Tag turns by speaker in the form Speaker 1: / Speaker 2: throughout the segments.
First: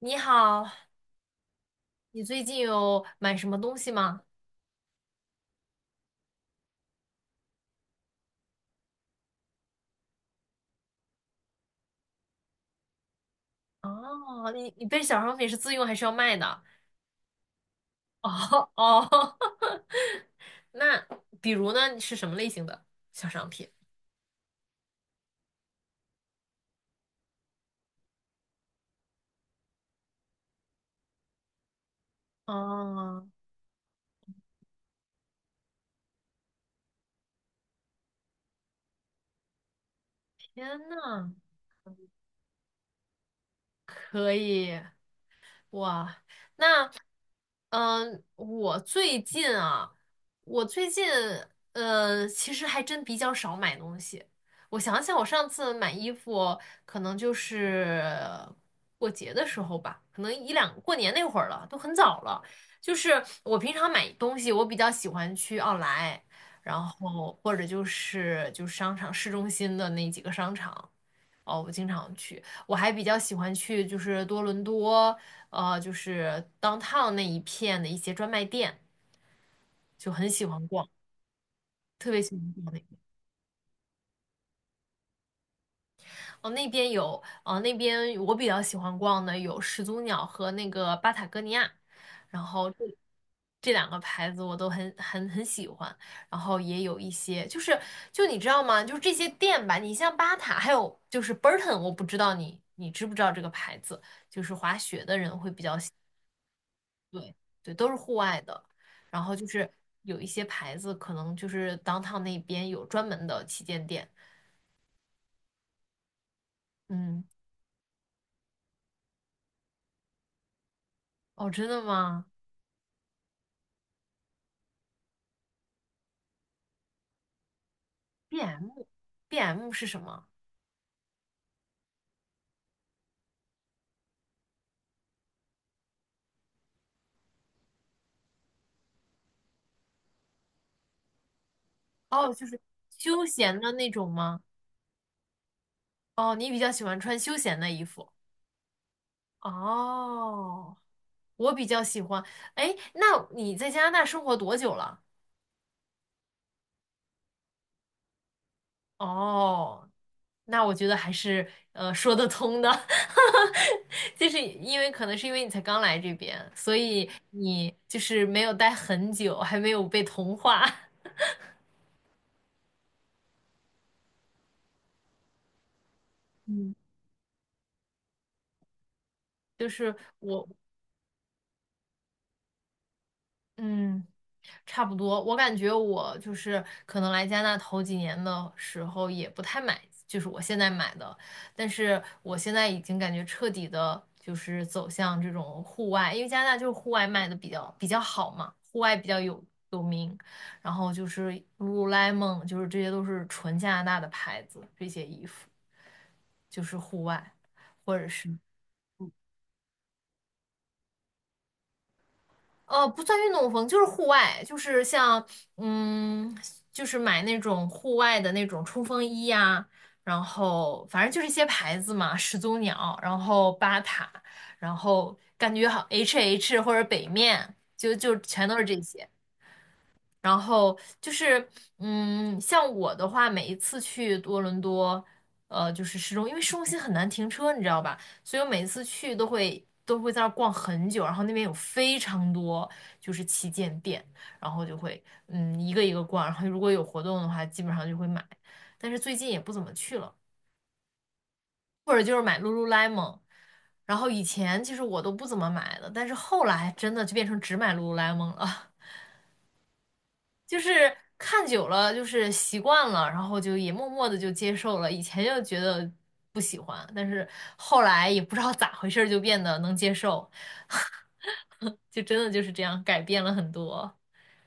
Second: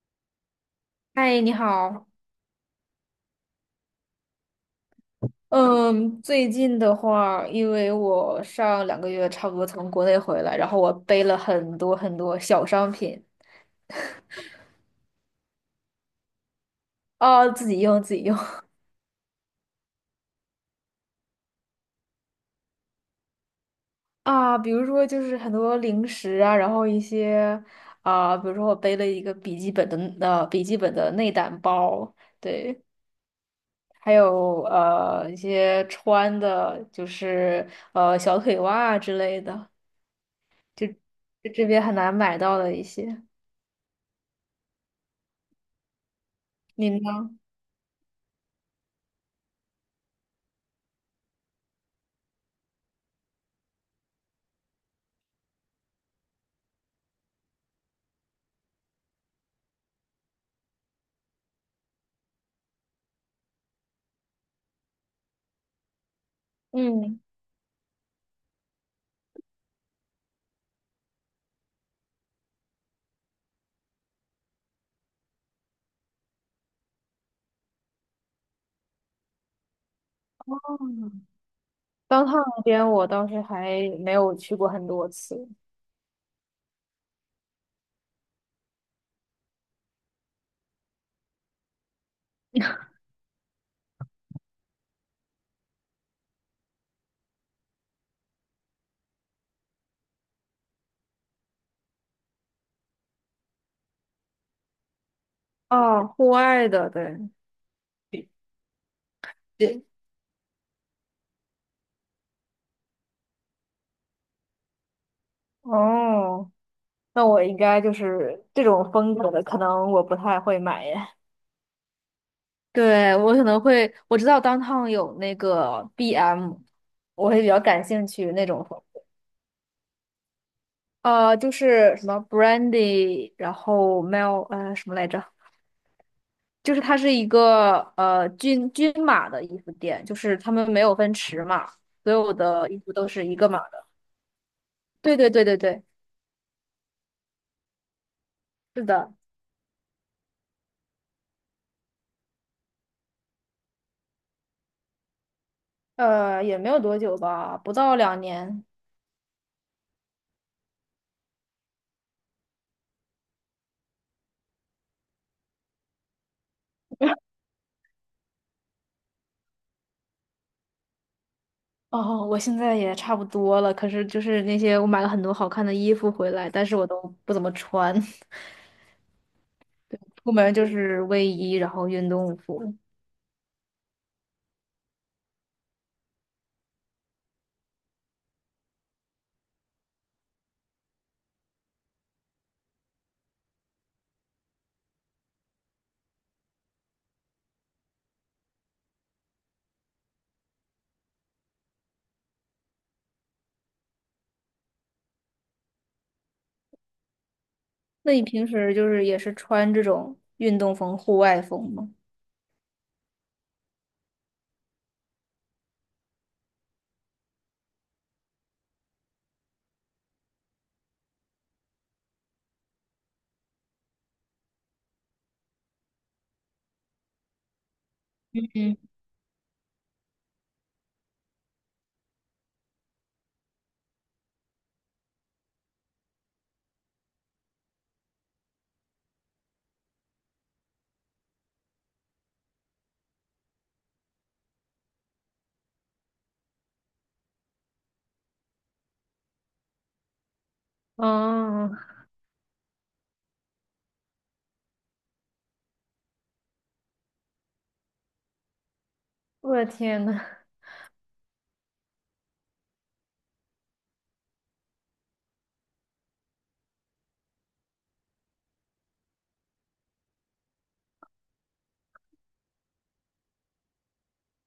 Speaker 1: 你好，
Speaker 2: 嗨，你好。
Speaker 1: 你最近有买什么东西吗？
Speaker 2: 嗯，最近的话，因为我上2个月差不多从国内回来，然后我背了很多很多小商品。
Speaker 1: 哦，你被小商品是自用还是要卖的？
Speaker 2: 啊，自己用自 己用。
Speaker 1: 哦哦，那比如呢，你是什么类型的小商品？
Speaker 2: 啊，比如说就是很多零食啊，然后一些。啊，比如说我背了一个笔记本的内胆包，对。
Speaker 1: 哦，
Speaker 2: 还有一些穿的，就是小腿袜之类的，
Speaker 1: 天
Speaker 2: 就
Speaker 1: 呐，
Speaker 2: 就这边很难买到的一些。
Speaker 1: 可以，哇，
Speaker 2: 你
Speaker 1: 那，
Speaker 2: 呢？
Speaker 1: 嗯、我最近啊，我最近，其实还真比较少买东西。我想想，我上次买衣服可能就是过节的时候吧，可能一两过年那会儿了，都很早了。就是我平常买东西，我比较喜欢去奥莱，然
Speaker 2: 嗯。
Speaker 1: 后或者就是商场市中心的那几个商场。哦，我经常去，我还比较喜欢去，就是多伦多，就是 downtown 那一片的一些专卖店，就很喜欢逛，
Speaker 2: 嗯，
Speaker 1: 特别
Speaker 2: 当
Speaker 1: 喜
Speaker 2: 趟
Speaker 1: 欢
Speaker 2: 那
Speaker 1: 逛那
Speaker 2: 边
Speaker 1: 个。
Speaker 2: 我倒是还没有去过很多次。
Speaker 1: 哦，那边有，那边我比较喜欢逛的有始祖鸟和那个巴塔哥尼亚，然后这两个牌子我都很很很喜欢。然后也有一些，就是就你知道吗？就是这些店吧，你像巴塔，还有就是 Burton，我不知道你知不知道这个牌子，就是滑雪的人会比较喜。
Speaker 2: 哦，户外的，对，
Speaker 1: 对对，都是户外的。然后就是
Speaker 2: 对。
Speaker 1: 有一些牌子，可能就是 downtown 那边有专门的旗舰店。
Speaker 2: 哦，
Speaker 1: 嗯，
Speaker 2: 那我应该就是这种风格的，可能我不太会买耶。
Speaker 1: 哦，真的吗
Speaker 2: 对，我可能会，我知道当 o 有那个 BM，我会比较感兴趣那种风格。
Speaker 1: ？BM，BM 是什么？
Speaker 2: 就是什么 Brandy，然后 Mel，什么来着？就是它是一个均码的衣服店，就是他们没有分尺码，所
Speaker 1: 哦，
Speaker 2: 有
Speaker 1: 就是
Speaker 2: 的衣服都
Speaker 1: 休
Speaker 2: 是一个
Speaker 1: 闲
Speaker 2: 码
Speaker 1: 的
Speaker 2: 的。
Speaker 1: 那种吗？
Speaker 2: 对对对对对，
Speaker 1: 哦，你比较喜欢穿休闲的衣服。
Speaker 2: 是的。
Speaker 1: 哦，我比较喜欢。哎，那你在加拿大生活多久了？
Speaker 2: 也没有多久吧，不到2年。
Speaker 1: 哦，那我觉得还是说得通的，就是因为可能是因为你才刚来这边，所以 你就是没有待很久，还没有被同化。
Speaker 2: 哦，我现在也差不多了，可是就是那些我买了很多好看的衣服回来，但
Speaker 1: 嗯，
Speaker 2: 是我都不怎么穿。
Speaker 1: 就是
Speaker 2: 出
Speaker 1: 我，
Speaker 2: 门就是卫衣，然后运动服。
Speaker 1: 嗯，差不多，我感觉我就是可能来加拿大头几年的时候也不太买，就是我现在买的，但是我现在已经感觉彻底的，就是走向这种户外，因为加拿大就是户外卖的比较好嘛，户外比较有名，然后就是 LULU 就是这些都是纯加拿大的牌子，这些衣服就是户外或者
Speaker 2: 那你
Speaker 1: 是
Speaker 2: 平时就是也是穿这种运动风、户外风吗？
Speaker 1: 不算运动风，就是户外，就是像，嗯，就是买那种户外的那种冲锋衣呀、然后反正就是一些牌子嘛，始祖鸟，然后巴塔，然后感觉好 HH 或者北面，就全都是
Speaker 2: 嗯，
Speaker 1: 这些。然后就是，像我的话，每一次去多伦多，就是市中，因为市中心很难停车，你知道吧？所以我每次去都会在那儿逛很久，然后那边有非常多就是旗舰店，然后就会一个一个逛，然后如果有活动的话，基本上就会买，但是最近也不怎么去了，
Speaker 2: 哦，
Speaker 1: 或者就是买 Lululemon。然后以前其实我都不怎么买的，但是后来真的就变成只买 Lululemon 了。
Speaker 2: 我的天呐！
Speaker 1: 就是看久了，就是习惯了，然后就也默默的就接受了。以前就觉得不喜欢，但是后来也不知道咋回事儿，就变得能接受，就真的就是这样改变了很多。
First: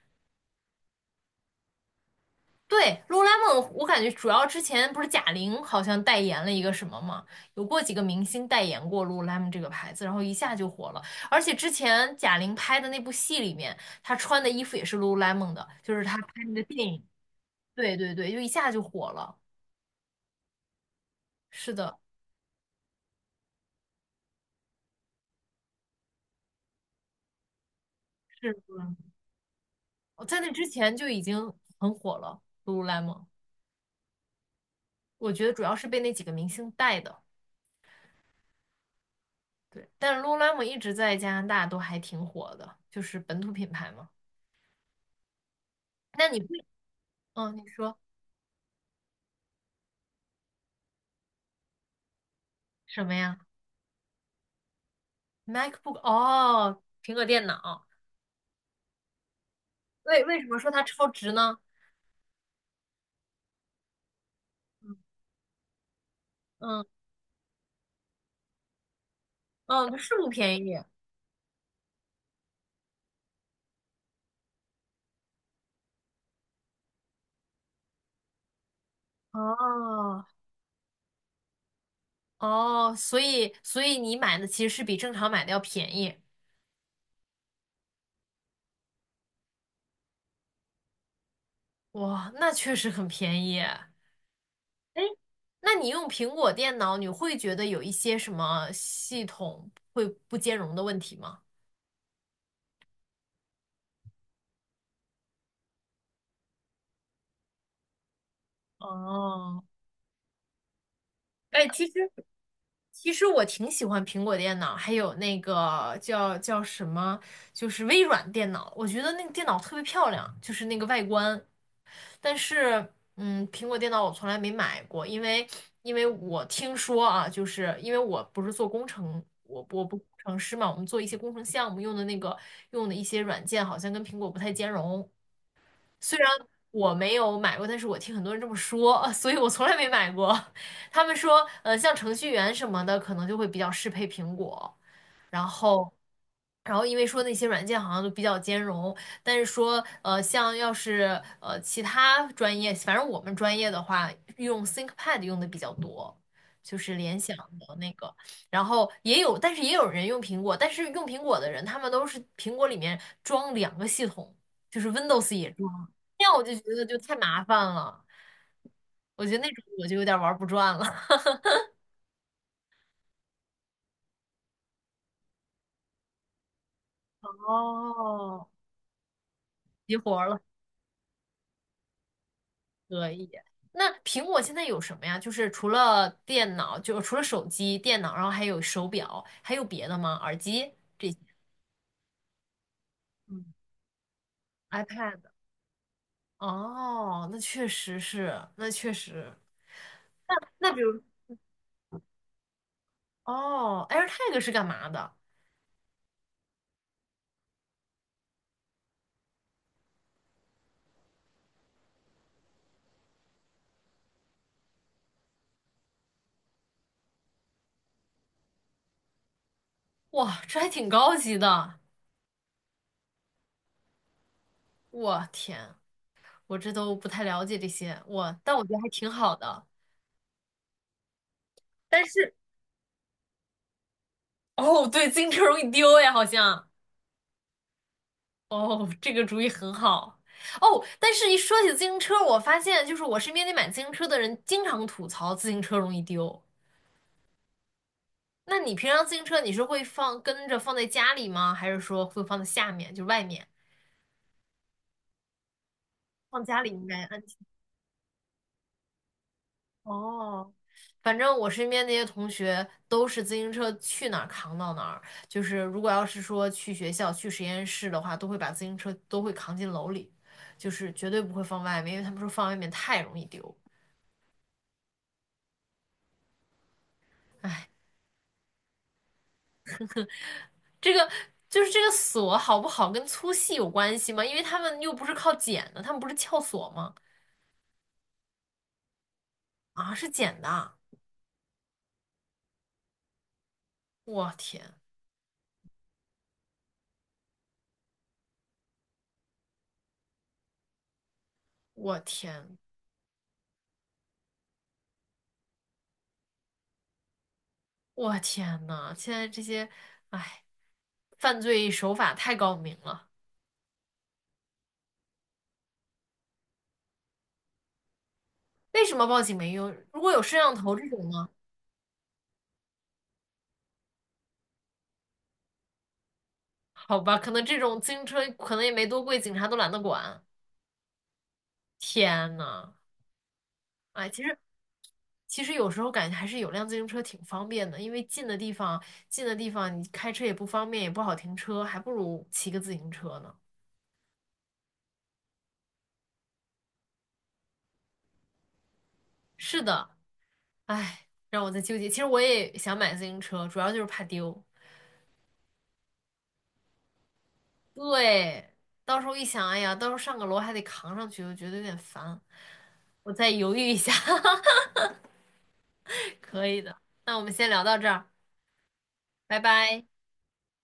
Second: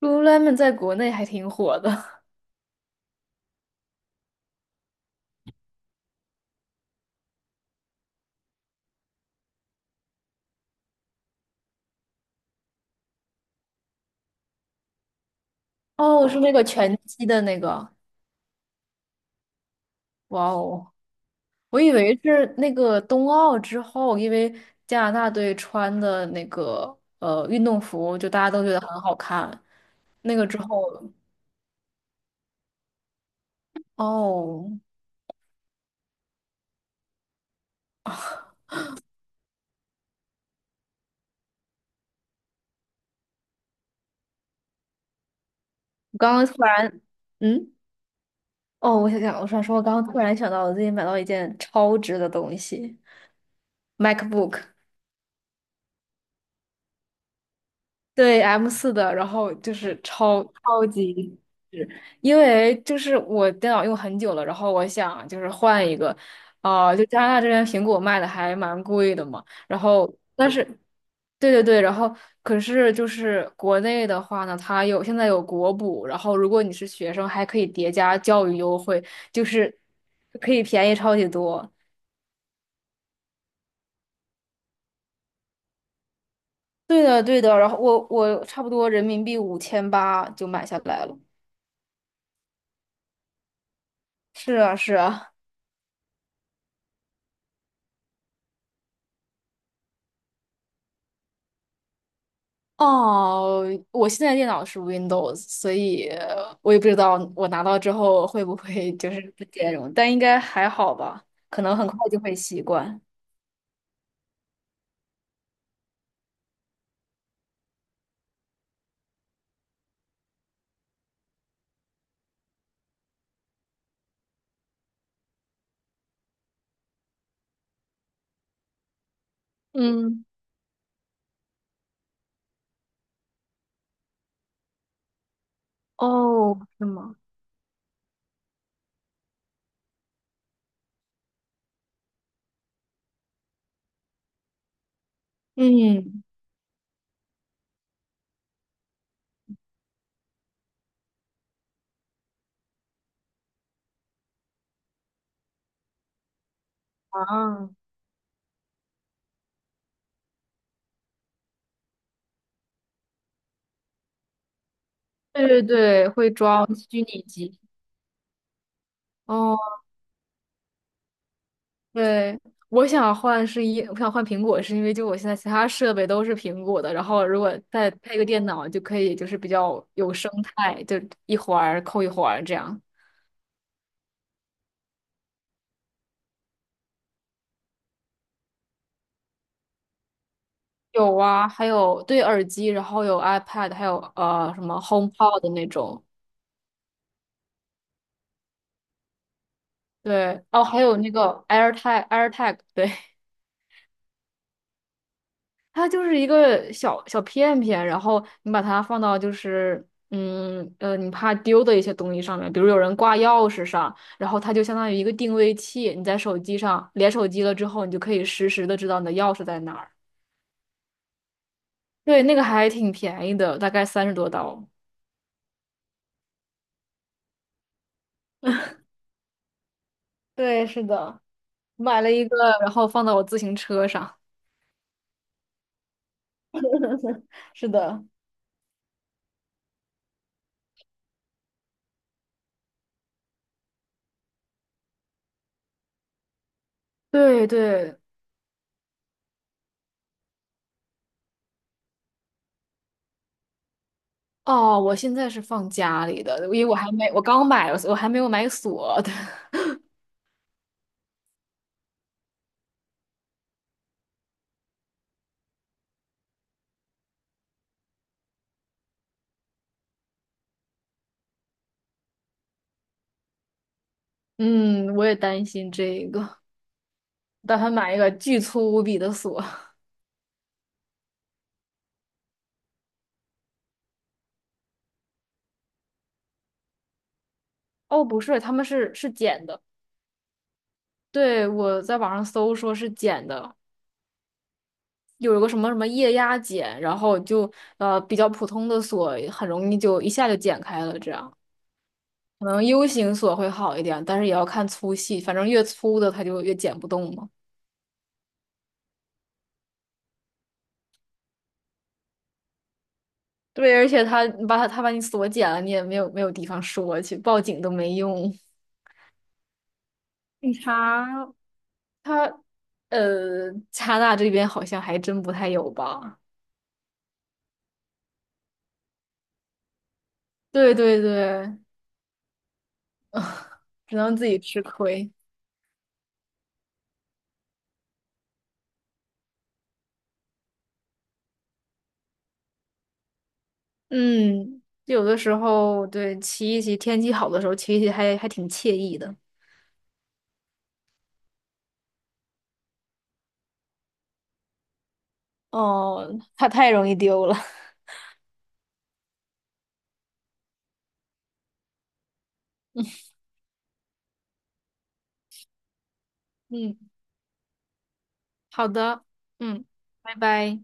Speaker 2: Lululemon 在国内还挺火的。
Speaker 1: 对，Lululemon，我感觉主要之前不是贾玲好像代言了一个什么嘛，有过几个明星代言过 Lululemon 这个牌子，然后一下就火了。而且之前贾玲拍的那部戏里面，她穿的衣服也是 Lululemon 的，就是她
Speaker 2: 哦，是
Speaker 1: 拍
Speaker 2: 那
Speaker 1: 那
Speaker 2: 个
Speaker 1: 个电
Speaker 2: 拳
Speaker 1: 影。
Speaker 2: 击的那个。
Speaker 1: 对对对，就一下就火了。
Speaker 2: 哇哦，
Speaker 1: 是
Speaker 2: 我以
Speaker 1: 的，
Speaker 2: 为是那个冬奥之后，因为加拿大队穿的那个运动服，就大家
Speaker 1: 是
Speaker 2: 都觉
Speaker 1: 的。
Speaker 2: 得很好看。
Speaker 1: 我
Speaker 2: 那
Speaker 1: 在
Speaker 2: 个
Speaker 1: 那
Speaker 2: 之
Speaker 1: 之
Speaker 2: 后，
Speaker 1: 前就已经很火了，Lululemon。
Speaker 2: 哦，
Speaker 1: 我觉得主要是被那几个明星带的。对，但 Lululemon 一直在加拿大都还挺火的，就是本土品牌嘛。
Speaker 2: 我
Speaker 1: 那
Speaker 2: 刚
Speaker 1: 你
Speaker 2: 刚
Speaker 1: 会，
Speaker 2: 突然，
Speaker 1: 嗯，你
Speaker 2: 嗯，
Speaker 1: 说
Speaker 2: 哦，我想想，我想说，我刚刚突然想到，我最近买到一件超值的东西
Speaker 1: 什么呀
Speaker 2: ，MacBook。
Speaker 1: ？MacBook 哦，苹果电脑。
Speaker 2: 对 M4的，然后就是
Speaker 1: 为为
Speaker 2: 超，
Speaker 1: 什么说它
Speaker 2: 超
Speaker 1: 超值
Speaker 2: 级
Speaker 1: 呢？
Speaker 2: 是。因为就是我电脑用很久了，然后我
Speaker 1: 嗯
Speaker 2: 想就是换一个。啊、就加拿大这边苹果卖的还蛮贵的嘛，然
Speaker 1: 嗯，它
Speaker 2: 后
Speaker 1: 是不
Speaker 2: 但
Speaker 1: 便
Speaker 2: 是，
Speaker 1: 宜。
Speaker 2: 对对对。然后可是就是国内的话呢，它有现在有国补，然后如果你是学生，还可以叠加教育优惠，就是
Speaker 1: 哦
Speaker 2: 可以便宜超级多。
Speaker 1: 哦，所以你买的其实是比正常买的要便宜。
Speaker 2: 对的对的，然后我差不多人民币5800就买下来了。
Speaker 1: 哇，那确实很便宜。
Speaker 2: 是啊是
Speaker 1: 哎，
Speaker 2: 啊。
Speaker 1: 那你用苹果电脑，你会觉得有一些什么系统会不兼容的问题吗？
Speaker 2: 哦，我现在电脑是 Windows，所以我也不知道我拿到之后会不会就是 不
Speaker 1: 哦，
Speaker 2: 兼容，但应该还好吧，可
Speaker 1: 哎，
Speaker 2: 能
Speaker 1: 其
Speaker 2: 很快
Speaker 1: 实
Speaker 2: 就会习惯。
Speaker 1: 其实我挺喜欢苹果电脑，还有那个叫什么，就是微软电脑，我觉得那个电脑特别漂亮，就是那个外观。但是，苹果电脑我从来没买过，因为我听说啊，就是因为我不是做工程，我不是工
Speaker 2: 嗯，
Speaker 1: 程师嘛，我们做一些工程项目用的那个用的一些软件好像跟苹果不太兼容，虽然
Speaker 2: 哦，是
Speaker 1: 我没
Speaker 2: 吗？
Speaker 1: 有买过，但是我听很多人这么说，所以我从来没买过。他们说，像程序员什么的，可能就会比较适配苹果，然后。
Speaker 2: 嗯，
Speaker 1: 然后因为说那些软件好像都比较兼容，但是说像要是其他专业，反正我们专业的话，用 ThinkPad 用的比较多，就是联想
Speaker 2: 啊，
Speaker 1: 的那个。然后也有，但是也有人用苹果，但是用苹果的人，他们都是苹果里面装两个系统，就是 Windows
Speaker 2: 对
Speaker 1: 也
Speaker 2: 对
Speaker 1: 装。
Speaker 2: 对，
Speaker 1: 那
Speaker 2: 会
Speaker 1: 样我就
Speaker 2: 装
Speaker 1: 觉得就
Speaker 2: 虚
Speaker 1: 太
Speaker 2: 拟
Speaker 1: 麻烦
Speaker 2: 机。
Speaker 1: 了，我觉得那种
Speaker 2: 哦，
Speaker 1: 我就有点玩不转了，
Speaker 2: 对，我想换苹果，是因为就我现在其他设备都是苹果的，然后如果再配个电
Speaker 1: 哦，
Speaker 2: 脑，就可以就是比较
Speaker 1: 急
Speaker 2: 有
Speaker 1: 活儿
Speaker 2: 生
Speaker 1: 了，
Speaker 2: 态，就一环儿扣一环儿这样。
Speaker 1: 可以。那苹果现在有什么呀？就是除了电脑，就是除了手机、电脑，然后还有手表，还有别的吗？耳机这
Speaker 2: 有
Speaker 1: 些
Speaker 2: 啊，还有对耳机，然后有
Speaker 1: 嗯，
Speaker 2: iPad，还有什么
Speaker 1: ，iPad。
Speaker 2: HomePod 的那种，
Speaker 1: 哦，那确实是，那确实。
Speaker 2: 对。哦，
Speaker 1: 那
Speaker 2: 还
Speaker 1: 比
Speaker 2: 有
Speaker 1: 如，
Speaker 2: 那个 AirTag，对。
Speaker 1: 哦，AirTag 是干嘛的？
Speaker 2: 它就是一个小小片片，然后你把它放到就是你怕丢的一些东西上面，比如有人挂钥匙上，然后它就相当于一个定位器，你在手机上连手机了之后，你就可以实时的知道你的钥匙在哪儿。
Speaker 1: 哇，这还挺高级的。
Speaker 2: 对，那个还挺便宜的，大概30多刀。
Speaker 1: 我天，我这都不太了解这些，我，但我觉得还挺好的。
Speaker 2: 对，是的，买
Speaker 1: 但
Speaker 2: 了一
Speaker 1: 是。
Speaker 2: 个，然后放到我自行车上。
Speaker 1: 哦，对，自行车容易丢呀，好像。
Speaker 2: 是的，
Speaker 1: 哦，这个主意很好。哦，但是一说起自行车，我发现就是我身边那买自行车的人经常吐槽自行车容易丢。
Speaker 2: 对对。
Speaker 1: 那你平常自行车你是会放跟着放在家里吗？还是说会放在下面，就外面？
Speaker 2: 哦，我现在是放家里的，
Speaker 1: 放
Speaker 2: 因
Speaker 1: 家
Speaker 2: 为
Speaker 1: 里
Speaker 2: 我
Speaker 1: 应
Speaker 2: 还
Speaker 1: 该
Speaker 2: 没，我
Speaker 1: 安全。
Speaker 2: 刚买，了，我还没有买锁的。
Speaker 1: 哦，反正我身边那些同学都是自行车去哪儿扛到哪儿，就是如果要是说去学校、去实验室的话，都会把自行车都会扛进楼里，就是绝对不会放外面，因为他们说放外面太容易丢。
Speaker 2: 嗯，我也担心这个，打算买一个巨粗无比的锁。
Speaker 1: 这个就是这个锁好不好跟粗细有关系吗？因为他们又不是靠剪的，他们不是撬锁吗？
Speaker 2: 哦，不是，他们是剪的。
Speaker 1: 啊，是剪的啊，
Speaker 2: 对，我在网上搜说是剪的，
Speaker 1: 我天，
Speaker 2: 有一个什么什么液压剪，然后就比较普通的锁很容易就一下就剪开了，这样
Speaker 1: 我
Speaker 2: 可
Speaker 1: 天，
Speaker 2: 能 U 型锁会好一点，但是也要看粗细，反正越粗的它就越剪不动嘛。
Speaker 1: 我天呐，现在这些，哎，犯罪手法太高明了。
Speaker 2: 对，而且他把你锁检了，你也没有没有地方说去，报警都没用。
Speaker 1: 为什么报警没用？如果有摄
Speaker 2: 警
Speaker 1: 像头这
Speaker 2: 察
Speaker 1: 种呢？
Speaker 2: 他加拿大这边好像还真不太有吧？
Speaker 1: 好吧，可能这种自行车可能也没多贵，警察都懒得管。
Speaker 2: 对对对，
Speaker 1: 天呐，
Speaker 2: 只
Speaker 1: 哎，
Speaker 2: 能
Speaker 1: 其
Speaker 2: 自
Speaker 1: 实
Speaker 2: 己吃亏。
Speaker 1: 其实有时候感觉还是有辆自行车挺方便的，因为近的地方你开车也不方便，也不好停车，还不如骑个自行车呢。
Speaker 2: 嗯，有的时候对骑一骑，天气好的时候骑一骑还挺惬意的。
Speaker 1: 是的，哎，让我在纠结。其实我也想买自行车，主要就是怕丢。
Speaker 2: 哦，它太容易丢了。
Speaker 1: 对，到时候一想，哎呀，到时候上个楼还得扛上去，我觉得有点烦。我再犹豫一下。可以的。
Speaker 2: 嗯，
Speaker 1: 那我们先聊到这儿，
Speaker 2: 好的，
Speaker 1: 拜
Speaker 2: 嗯，
Speaker 1: 拜。
Speaker 2: 拜拜。